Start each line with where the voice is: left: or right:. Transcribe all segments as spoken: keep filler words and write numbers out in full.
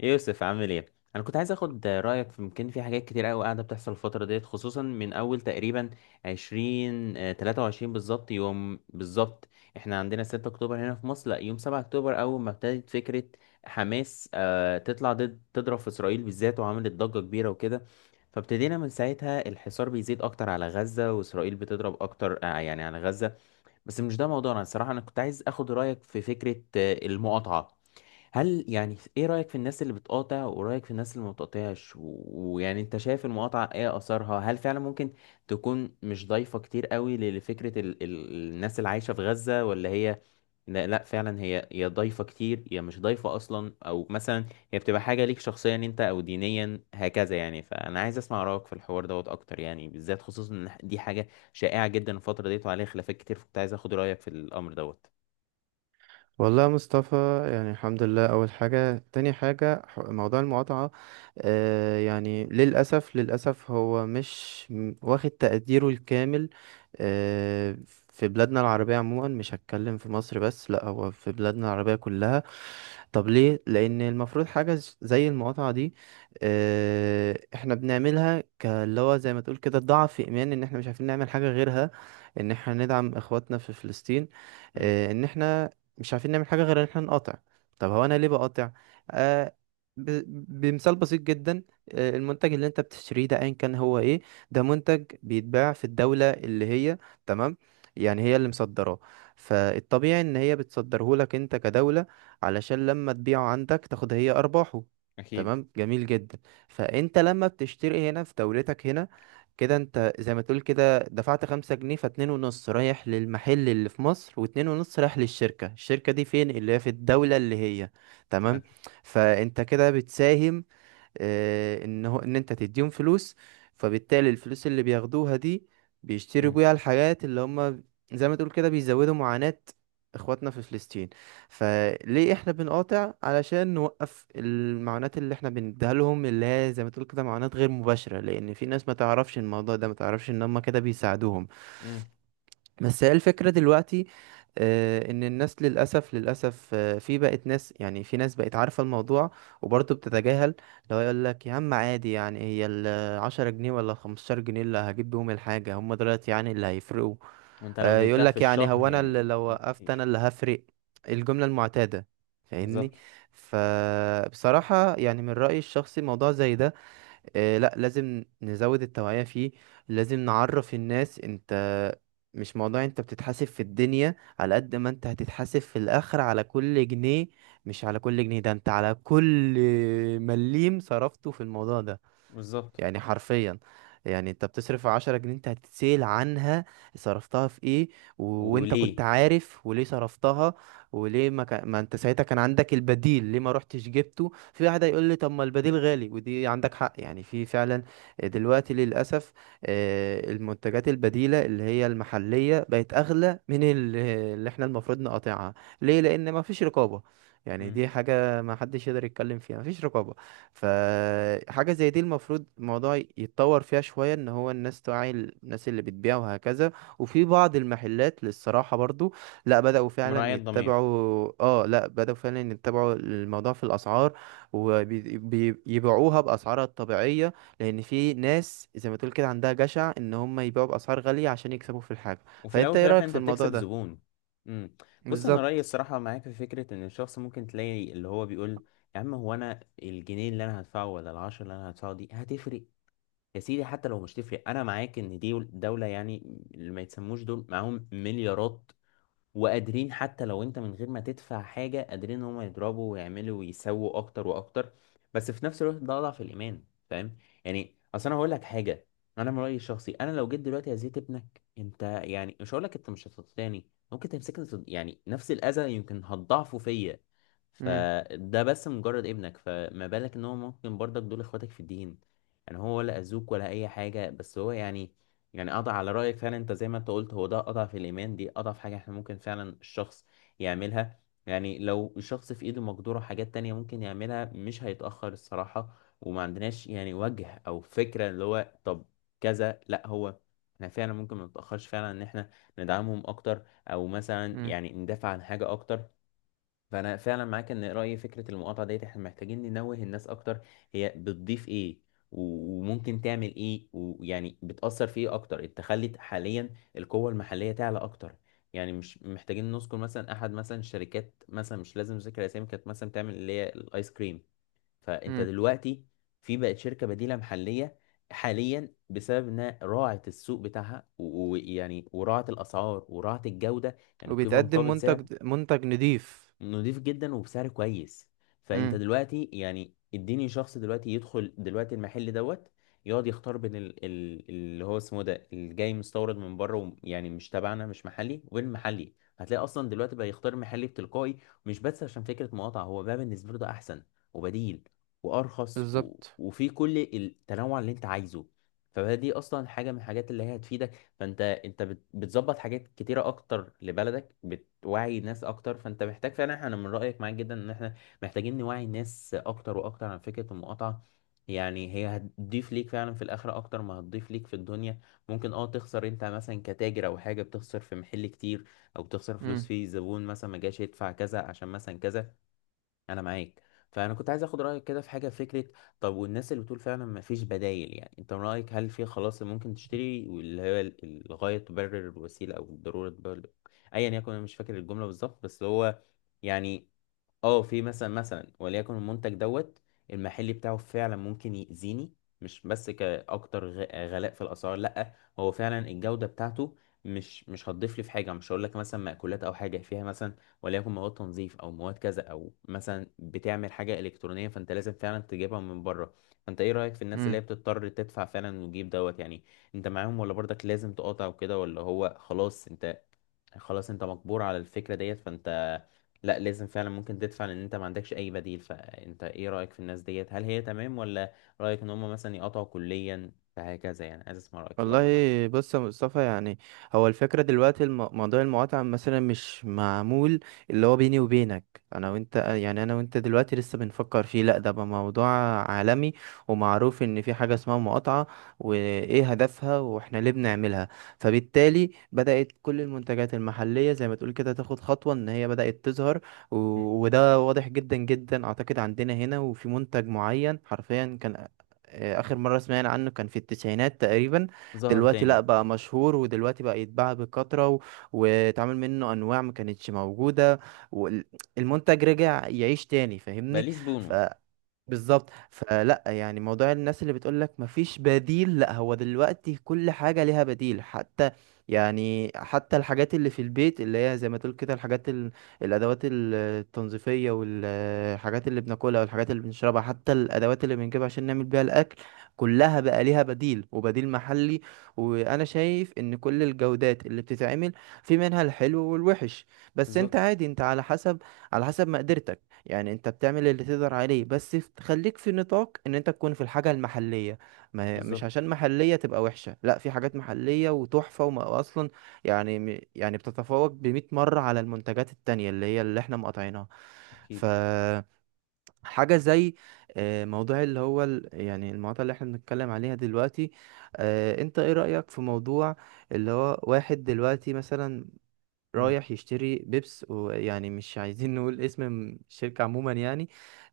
left: يوسف عامل ايه؟ انا كنت عايز اخد رايك في يمكن في حاجات كتير قوي قاعده بتحصل الفتره ديت، خصوصا من اول تقريبا عشرين آه، تلاتة وعشرين بالظبط، يوم بالظبط. احنا عندنا ستة اكتوبر هنا في مصر، لا يوم سبعة اكتوبر اول ما ابتدت فكره حماس آه، تطلع ضد، تضرب في اسرائيل بالذات، وعملت ضجه كبيره وكده. فابتدينا من ساعتها الحصار بيزيد اكتر على غزه، واسرائيل بتضرب اكتر، آه، يعني على غزه. بس مش ده موضوعنا الصراحه. انا كنت عايز اخد رايك في فكره آه، المقاطعه. هل يعني ايه رأيك في الناس اللي بتقاطع، ورأيك في الناس اللي ما بتقاطعش، و- ويعني انت شايف المقاطعة ايه اثرها؟ هل فعلا ممكن تكون مش ضايفة كتير قوي ل- لفكرة ال ال الناس اللي عايشة في غزة، ولا هي؟ لا, لا فعلا هي هي ضايفة كتير، هي مش ضايفة اصلا، او مثلا هي بتبقى حاجة ليك شخصيا انت، او دينيا هكذا، يعني. فانا عايز اسمع رأيك في الحوار دوت اكتر، يعني بالذات، خصوصا ان دي حاجة شائعة جدا الفترة ديت وعليها خلافات كتير، فكنت عايز اخد رأيك في الامر دوت.
right: والله يا مصطفى، يعني الحمد لله. اول حاجه، تاني حاجه ح- موضوع المقاطعه. آه يعني للاسف للاسف هو مش م- واخد تقديره الكامل. آه في بلادنا العربيه عموما، مش هتكلم في مصر بس، لا هو في بلادنا العربيه كلها. طب ليه؟ لان المفروض حاجه ز- زي المقاطعه دي. آه احنا بنعملها كاللي هو زي ما تقول كده ضعف ايمان، ان احنا مش عارفين نعمل حاجه غيرها، ان احنا ندعم اخواتنا في فلسطين.
left: مم،
right: آه، ان احنا مش عارفين نعمل حاجة غير ان احنا نقاطع. طب هو انا ليه بقاطع؟ آه ب... بمثال بسيط جدا. آه المنتج اللي انت بتشتريه ده ايا كان هو ايه؟ ده منتج بيتباع في الدولة اللي هي، تمام، يعني هي اللي مصدراه. فالطبيعي ان هي بتصدره لك انت كدولة، علشان لما تبيعه عندك تاخد هي ارباحه.
left: اكيد.
right: تمام، جميل جدا. فانت لما بتشتري هنا في دولتك هنا، كده انت زي ما تقول كده، انت دفعت خمسة جنيه، فاتنين ونص رايح للمحل اللي في مصر، واتنين ونص رايح للشركة. الشركة دي فين؟ اللي هي في الدولة اللي هي،
left: ما-
right: تمام. فانت كده بتساهم، آه، ان هو، ان انت تديهم فلوس. فبالتالي الفلوس اللي بياخدوها دي، بيشتروا
left: مم،
right: بيها الحاجات اللي هم زي ما تقول كده بيزودوا معاناة اخواتنا في فلسطين. فليه احنا بنقاطع؟ علشان نوقف المعاناة اللي احنا بنديها لهم، اللي هي زي ما تقول كده معاناة غير مباشرة، لان في ناس ما تعرفش الموضوع ده، ما تعرفش ان هم كده بيساعدوهم.
left: مم.
right: بس هي الفكرة دلوقتي، آه، ان الناس للاسف للاسف، آه، في بقت ناس، يعني في ناس بقت عارفة الموضوع وبرضه بتتجاهل. لو يقول لك يا عم عادي، يعني هي العشرة جنيه ولا خمستاشر جنيه اللي هجيب بيهم الحاجة هم دلوقتي يعني اللي هيفرقوا؟
left: وانت لو
right: آه، يقول
left: جبتها في
right: لك يعني هو
left: الشهر
right: انا اللي
left: يعني
right: لو وقفت انا
left: كتير.
right: اللي هفرق؟ الجملة المعتادة. فاهمني.
left: بالظبط.
right: فبصراحة يعني من رأيي الشخصي موضوع زي ده، آه، لا لازم نزود التوعية فيه. لازم نعرف الناس. انت مش موضوع انت بتتحاسب في الدنيا، على قد ما انت هتتحاسب في الاخر على كل جنيه. مش على كل جنيه ده، انت على كل مليم صرفته في الموضوع ده.
left: بالظبط.
right: يعني حرفيا، يعني انت بتصرف عشرة جنيه، انت هتتسأل عنها. صرفتها في ايه؟ و... وانت
left: وليه.
right: كنت عارف وليه صرفتها؟ وليه ما, كان... ما انت ساعتها كان عندك البديل، ليه ما رحتش جبته؟ في واحد هيقول لي طب ما البديل غالي، ودي عندك حق يعني في فعلا. آه، دلوقتي للأسف، آه، المنتجات البديلة اللي هي المحلية بقت أغلى من ال- اللي احنا المفروض نقاطعها. ليه؟ لأن ما فيش رقابة. يعني
left: مم.
right: دي حاجة ما حدش يقدر يتكلم فيها، ما فيش رقابة. فحاجة زي دي المفروض الموضوع يتطور فيها شوية، ان هو الناس توعي الناس اللي بتبيع وهكذا. وفي بعض المحلات للصراحة برضو، لا بدأوا فعلا
left: مراعية ضمير.
right: يتبعوا اه لا بدأوا فعلا يتبعوا الموضوع في الأسعار، وبيبيعوها بأسعارها الطبيعية. لأن في ناس زي ما تقول كده عندها جشع ان هم يبيعوا بأسعار غالية عشان يكسبوا في الحاجة.
left: وفي الاول
right: فأنت
left: وفي
right: ايه
left: الاخر
right: رأيك في
left: انت
right: الموضوع
left: بتكسب
right: ده؟
left: زبون. مم. بص، انا رايي
right: بالظبط.
left: الصراحه معاك في فكره ان الشخص ممكن تلاقي اللي هو بيقول: يا عم، هو انا الجنيه اللي انا هدفعه، ولا العشرة اللي انا هدفعه دي هتفرق؟ يا سيدي، حتى لو مش تفرق، انا معاك ان دي دولة، يعني اللي ما يتسموش دول معاهم مليارات، وقادرين حتى لو انت من غير ما تدفع حاجة، قادرين ان هم يضربوا ويعملوا ويسووا اكتر واكتر. بس في نفس الوقت ده اضعف الايمان، فاهم؟ يعني اصل انا هقول لك حاجة. انا من رأيي الشخصي، انا لو جيت دلوقتي اذيت ابنك انت، يعني مش هقول لك انت مش هتطلعني، ممكن تمسكني تض- يعني نفس الاذى يمكن هتضاعفه فيا.
right: امم
left: فده بس مجرد ابنك، فما بالك ان هو ممكن برضك دول اخواتك في الدين. يعني هو ولا اذوك ولا اي حاجة، بس هو يعني، يعني قطع على رأيك فعلا. انت زي ما انت قلت، هو ده قطع في الإيمان، دي قطع في حاجة احنا ممكن فعلا الشخص يعملها. يعني لو الشخص في ايده مقدورة حاجات تانية ممكن يعملها، مش هيتأخر الصراحة. وما عندناش يعني وجه أو فكرة اللي هو طب كذا، لا هو احنا فعلا ممكن ما نتأخرش فعلا ان احنا ندعمهم اكتر، او مثلا
right: امم
left: يعني ندافع عن حاجة اكتر. فانا فعلا معاك ان رايي فكره المقاطعه ديت احنا محتاجين ننوه الناس اكتر. هي بتضيف ايه، و- وممكن تعمل ايه، ويعني بتاثر في ايه اكتر. انت خلت حاليا القوه المحليه تعلى اكتر. يعني مش محتاجين نذكر مثلا احد، مثلا الشركات، مثلا مش لازم ذكر اسامي، كانت مثلا بتعمل اللي هي الايس كريم. فانت
right: امم
left: دلوقتي في بقت شركه بديله محليه حاليا بسبب انها راعت السوق بتاعها، و- ويعني وراعت الاسعار وراعت الجوده، يعني قيمه
right: وبيتقدم
left: مقابل سعر.
right: منتج منتج نضيف.
left: نضيف جدا وبسعر كويس. فانت
right: امم.
left: دلوقتي يعني اديني شخص دلوقتي يدخل دلوقتي المحل دوت يقعد يختار بين ال... ال... اللي هو اسمه ده اللي جاي مستورد من بره، وم- يعني مش تبعنا، مش محلي، والمحلي هتلاقي اصلا دلوقتي بقى يختار محلي بتلقائي. مش بس عشان فكرة مقاطعة، هو بقى بالنسبة له ده احسن وبديل وارخص، و...
right: بالظبط.
left: وفي كل التنوع اللي انت عايزه. فدي اصلا حاجة من الحاجات اللي هي هتفيدك. فانت انت بت- بتظبط حاجات كتيره اكتر لبلدك، بتوعي ناس اكتر. فانت محتاج فعلا، احنا، انا من رايك معاك جدا، ان احنا محتاجين نوعي الناس اكتر واكتر عن فكره المقاطعه. يعني هي هتضيف ليك فعلا في الاخره اكتر ما هتضيف ليك في الدنيا. ممكن اه تخسر انت مثلا كتاجر، او حاجه بتخسر في محل كتير، او بتخسر فلوس
right: امم
left: فيه، زبون مثلا ما جاش يدفع كذا عشان مثلا كذا. انا معاك. فانا كنت عايز اخد رايك كده في حاجه، في فكره. طب والناس اللي بتقول فعلا ما فيش بدايل، يعني انت من رايك هل في خلاص اللي ممكن تشتري، واللي هي ال- الغايه تبرر الوسيله، او الضروره تبرر ايا يكن؟ انا مش فاكر الجمله بالظبط، بس هو يعني، اه في مثلا، مثلا وليكن المنتج دوت المحلي بتاعه فعلا ممكن يأذيني، مش بس كأكتر غ- غلاء في الأسعار، لأ، هو فعلا الجودة بتاعته مش مش هتضيف لي في حاجة. مش هقول لك مثلا مأكولات أو حاجة فيها، مثلا وليكن مواد تنظيف، أو مواد كذا، أو مثلا بتعمل حاجة إلكترونية فأنت لازم فعلا تجيبها من بره. فأنت إيه رأيك في الناس اللي هي بتضطر تدفع فعلا وتجيب دوت يعني؟ أنت معاهم، ولا برضك لازم تقاطع وكده، ولا هو خلاص أنت، خلاص أنت مجبور على الفكرة ديت، فأنت لا لازم فعلا ممكن تدفع لان انت ما عندكش اي بديل؟ فانت ايه رأيك في الناس ديت، هل هي تمام، ولا رأيك ان هم مثلا يقطعوا كليا فهكذا؟ يعني عايز اسمع رأيك في الامر ده.
right: والله، بص يا مصطفى. يعني هو الفكرة دلوقتي، الم- موضوع المقاطعة مثلا مش معمول اللي هو بيني وبينك، أنا وأنت، يعني أنا وأنت دلوقتي لسه بنفكر فيه، لأ ده بقى موضوع عالمي، ومعروف إن في حاجة اسمها مقاطعة، وإيه هدفها، وإحنا ليه بنعملها. فبالتالي بدأت كل المنتجات المحلية زي ما تقول كده تاخد خطوة إن هي بدأت تظهر. و...
left: مم.
right: وده واضح جدا جدا أعتقد عندنا هنا، وفي منتج معين حرفيا كان، آه، آخر مرة سمعنا عنه كان في التسعينات تقريبا.
left: ظاهر
right: دلوقتي لا،
left: تاني.
right: بقى مشهور ودلوقتي بقى يتباع بكثرة و- واتعمل منه انواع ما كانتش موجودة، والمنتج رجع يعيش تاني. فاهمني.
left: بليز بونو.
right: بالظبط. فلا يعني موضوع الناس اللي بتقولك مفيش بديل، لا هو دلوقتي كل حاجة ليها بديل، حتى يعني حتى الحاجات اللي في البيت اللي هي زي ما تقول كده الحاجات ال... الأدوات ال- التنظيفية والحاجات اللي بناكلها والحاجات اللي بنشربها، حتى الأدوات اللي بنجيبها عشان نعمل بيها الأكل، كلها بقى ليها بديل وبديل محلي. وأنا شايف إن كل الجودات اللي بتتعمل، في منها الحلو والوحش، بس أنت
left: بالظبط.
right: عادي، أنت على حسب، على حسب مقدرتك. يعني انت بتعمل اللي تقدر عليه بس، ف- خليك في نطاق ان انت تكون في الحاجة المحلية. ما هي مش
left: بالظبط.
right: عشان محلية تبقى وحشة، لا، في حاجات محلية وتحفة وما اصلا، يعني م- يعني بتتفوق بمئة مرة على المنتجات التانية اللي هي اللي احنا مقاطعينها.
left: اكيد.
right: فحاجة زي، آه، موضوع اللي هو، ال- يعني المقاطعة اللي احنا بنتكلم عليها دلوقتي. آه، انت ايه رأيك في موضوع اللي هو، واحد دلوقتي مثلا
left: مم.
right: رايح يشتري بيبس، ويعني مش عايزين نقول اسم م- الشركة عموما، يعني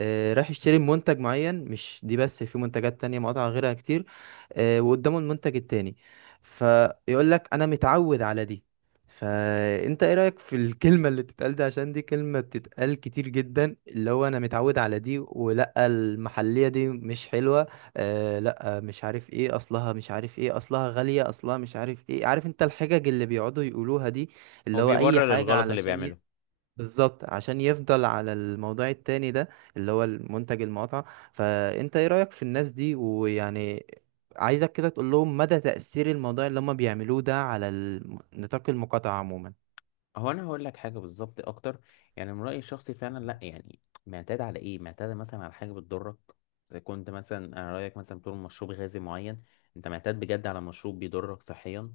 right: آه، رايح يشتري منتج معين، مش دي بس، في منتجات تانية مقاطع غيرها كتير. آه، وقدامه المنتج التاني، فيقول لك انا متعود على دي. فانت ايه رأيك في الكلمة اللي بتتقال دي؟ عشان دي كلمة بتتقال كتير جدا، اللي هو انا متعود على دي، ولا المحلية دي مش حلوة، آه لا مش عارف ايه اصلها، مش عارف ايه اصلها، غالية، اصلها مش عارف ايه. عارف انت الحجج اللي بيقعدوا يقولوها دي،
left: هو
right: اللي هو اي
left: بيبرر
right: حاجة
left: الغلط اللي
right: علشان ي...
left: بيعمله.
right: بالظبط، عشان يفضل على الموضوع التاني ده اللي هو المنتج المقاطعة. فانت ايه رأيك في الناس دي؟ ويعني عايزك كده تقول لهم مدى تأثير الموضوع اللي هم بيعملوه ده على ال- نطاق المقاطعة عموما.
left: هو انا هقول لك حاجه بالظبط اكتر. يعني من رايي الشخصي فعلا، لا يعني معتاد على ايه؟ معتاد مثلا على حاجه بتضرك. اذا كنت مثلا، انا رايك مثلا، بتقول مشروب غازي معين، انت معتاد بجد على مشروب بيضرك صحيا،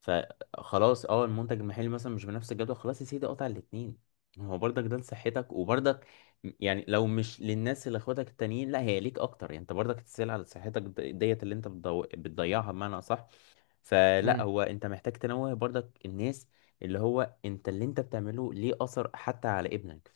left: فخلاص اه المنتج المحلي مثلا مش بنفس الجودة، خلاص يا سيدي قطع الاتنين. هو برضك ده لصحتك، وبرضك م- يعني لو مش للناس اللي اخواتك التانيين، لا هي ليك اكتر. يعني انت برضك تسأل على صحتك د- ديت اللي انت بتضو... بتضيعها بمعنى اصح. فلا
right: امم
left: هو انت محتاج تنوه برضك الناس اللي هو انت اللي انت بتعمله ليه اثر حتى على ابنك.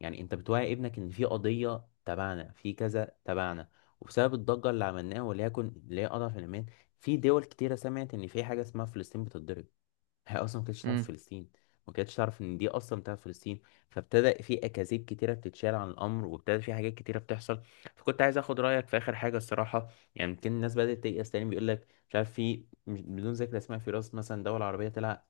left: يعني انت بتوعي ابنك ان في قضية تبعنا، في كذا تبعنا، وبسبب الضجة اللي عملناها، وليكن اللي هي اضعف الايمان، في دول كتيرة سمعت ان في حاجة اسمها فلسطين بتتضرب. هي اصلا ما كانتش تعرف
right: امم
left: فلسطين، ما كانتش تعرف ان دي اصلا بتاعت فلسطين. فابتدى في اكاذيب كتيرة بتتشال عن الامر، وابتدى في حاجات كتيرة بتحصل. فكنت عايز اخد رايك في اخر حاجة الصراحة. يعني يمكن الناس بدأت تيأس تاني. بيقول لك مش عارف، في مش- بدون ذكر اسماء، في راس مثلا دول عربية طلع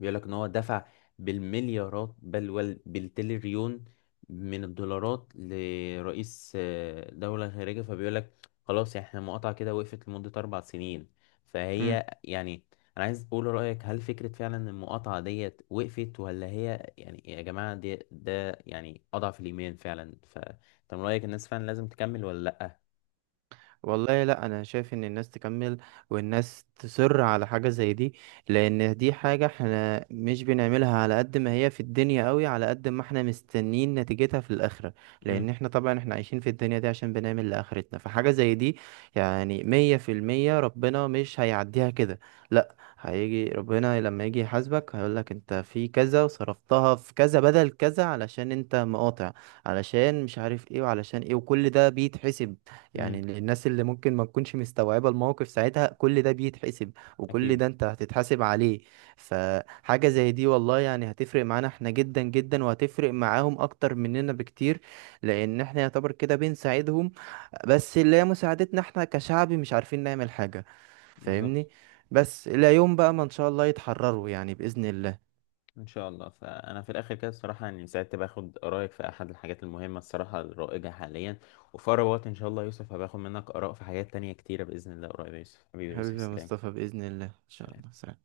left: بيقول لك ان هو دفع بالمليارات، بل وال- بالتريليون من الدولارات لرئيس آه، دولة خارجية، فبيقول لك خلاص يعني احنا المقاطعة كده وقفت لمدة أربع سنين. فهي يعني أنا عايز أقول رأيك، هل فكرة فعلا إن المقاطعة ديت وقفت، ولا هي يعني يا جماعة دي ده يعني أضعف الإيمان فعلا؟ فأنت من رأيك الناس فعلا لازم تكمل ولا لأ؟
right: والله لا، انا شايف ان الناس تكمل، والناس تصر على حاجة زي دي، لان دي حاجة احنا مش بنعملها على قد ما هي في الدنيا قوي، على قد ما احنا مستنين نتيجتها في الاخرة.
left: امم.
right: لان احنا طبعا احنا عايشين في الدنيا دي عشان بنعمل لاخرتنا. فحاجة زي دي يعني مية في المية ربنا مش هيعديها كده. لا، هيجي ربنا لما يجي يحاسبك، هيقولك انت في كذا وصرفتها في كذا بدل كذا علشان انت مقاطع، علشان مش عارف ايه وعلشان ايه، وكل ده بيتحسب. يعني
left: امم.
right: للناس اللي ممكن ما تكونش مستوعبة الموقف ساعتها، كل ده بيتحسب، وكل
left: أكيد.
right: ده انت هتتحاسب عليه. فحاجة زي دي والله يعني هتفرق معانا احنا جدا جدا، وهتفرق معاهم اكتر مننا بكتير. لان احنا يعتبر كده بنساعدهم، بس اللي هي مساعدتنا احنا كشعب مش عارفين نعمل حاجة.
left: بالظبط.
right: فاهمني. بس الى يوم بقى ما ان شاء الله يتحرروا يعني بإذن الله.
left: ان شاء الله. فانا في الاخر كده الصراحه يعني سعدت باخد رايك في احد الحاجات المهمه الصراحه الرائجه حاليا. وفي اقرب وقت ان شاء الله يا يوسف هباخد منك اراء في حاجات تانية كتيره باذن الله قريب. يا يوسف، حبيبي يا يوسف،
right: حبيبي يا
left: سلام.
right: مصطفى، بإذن الله ان شاء
left: سلام.
right: الله. سلام.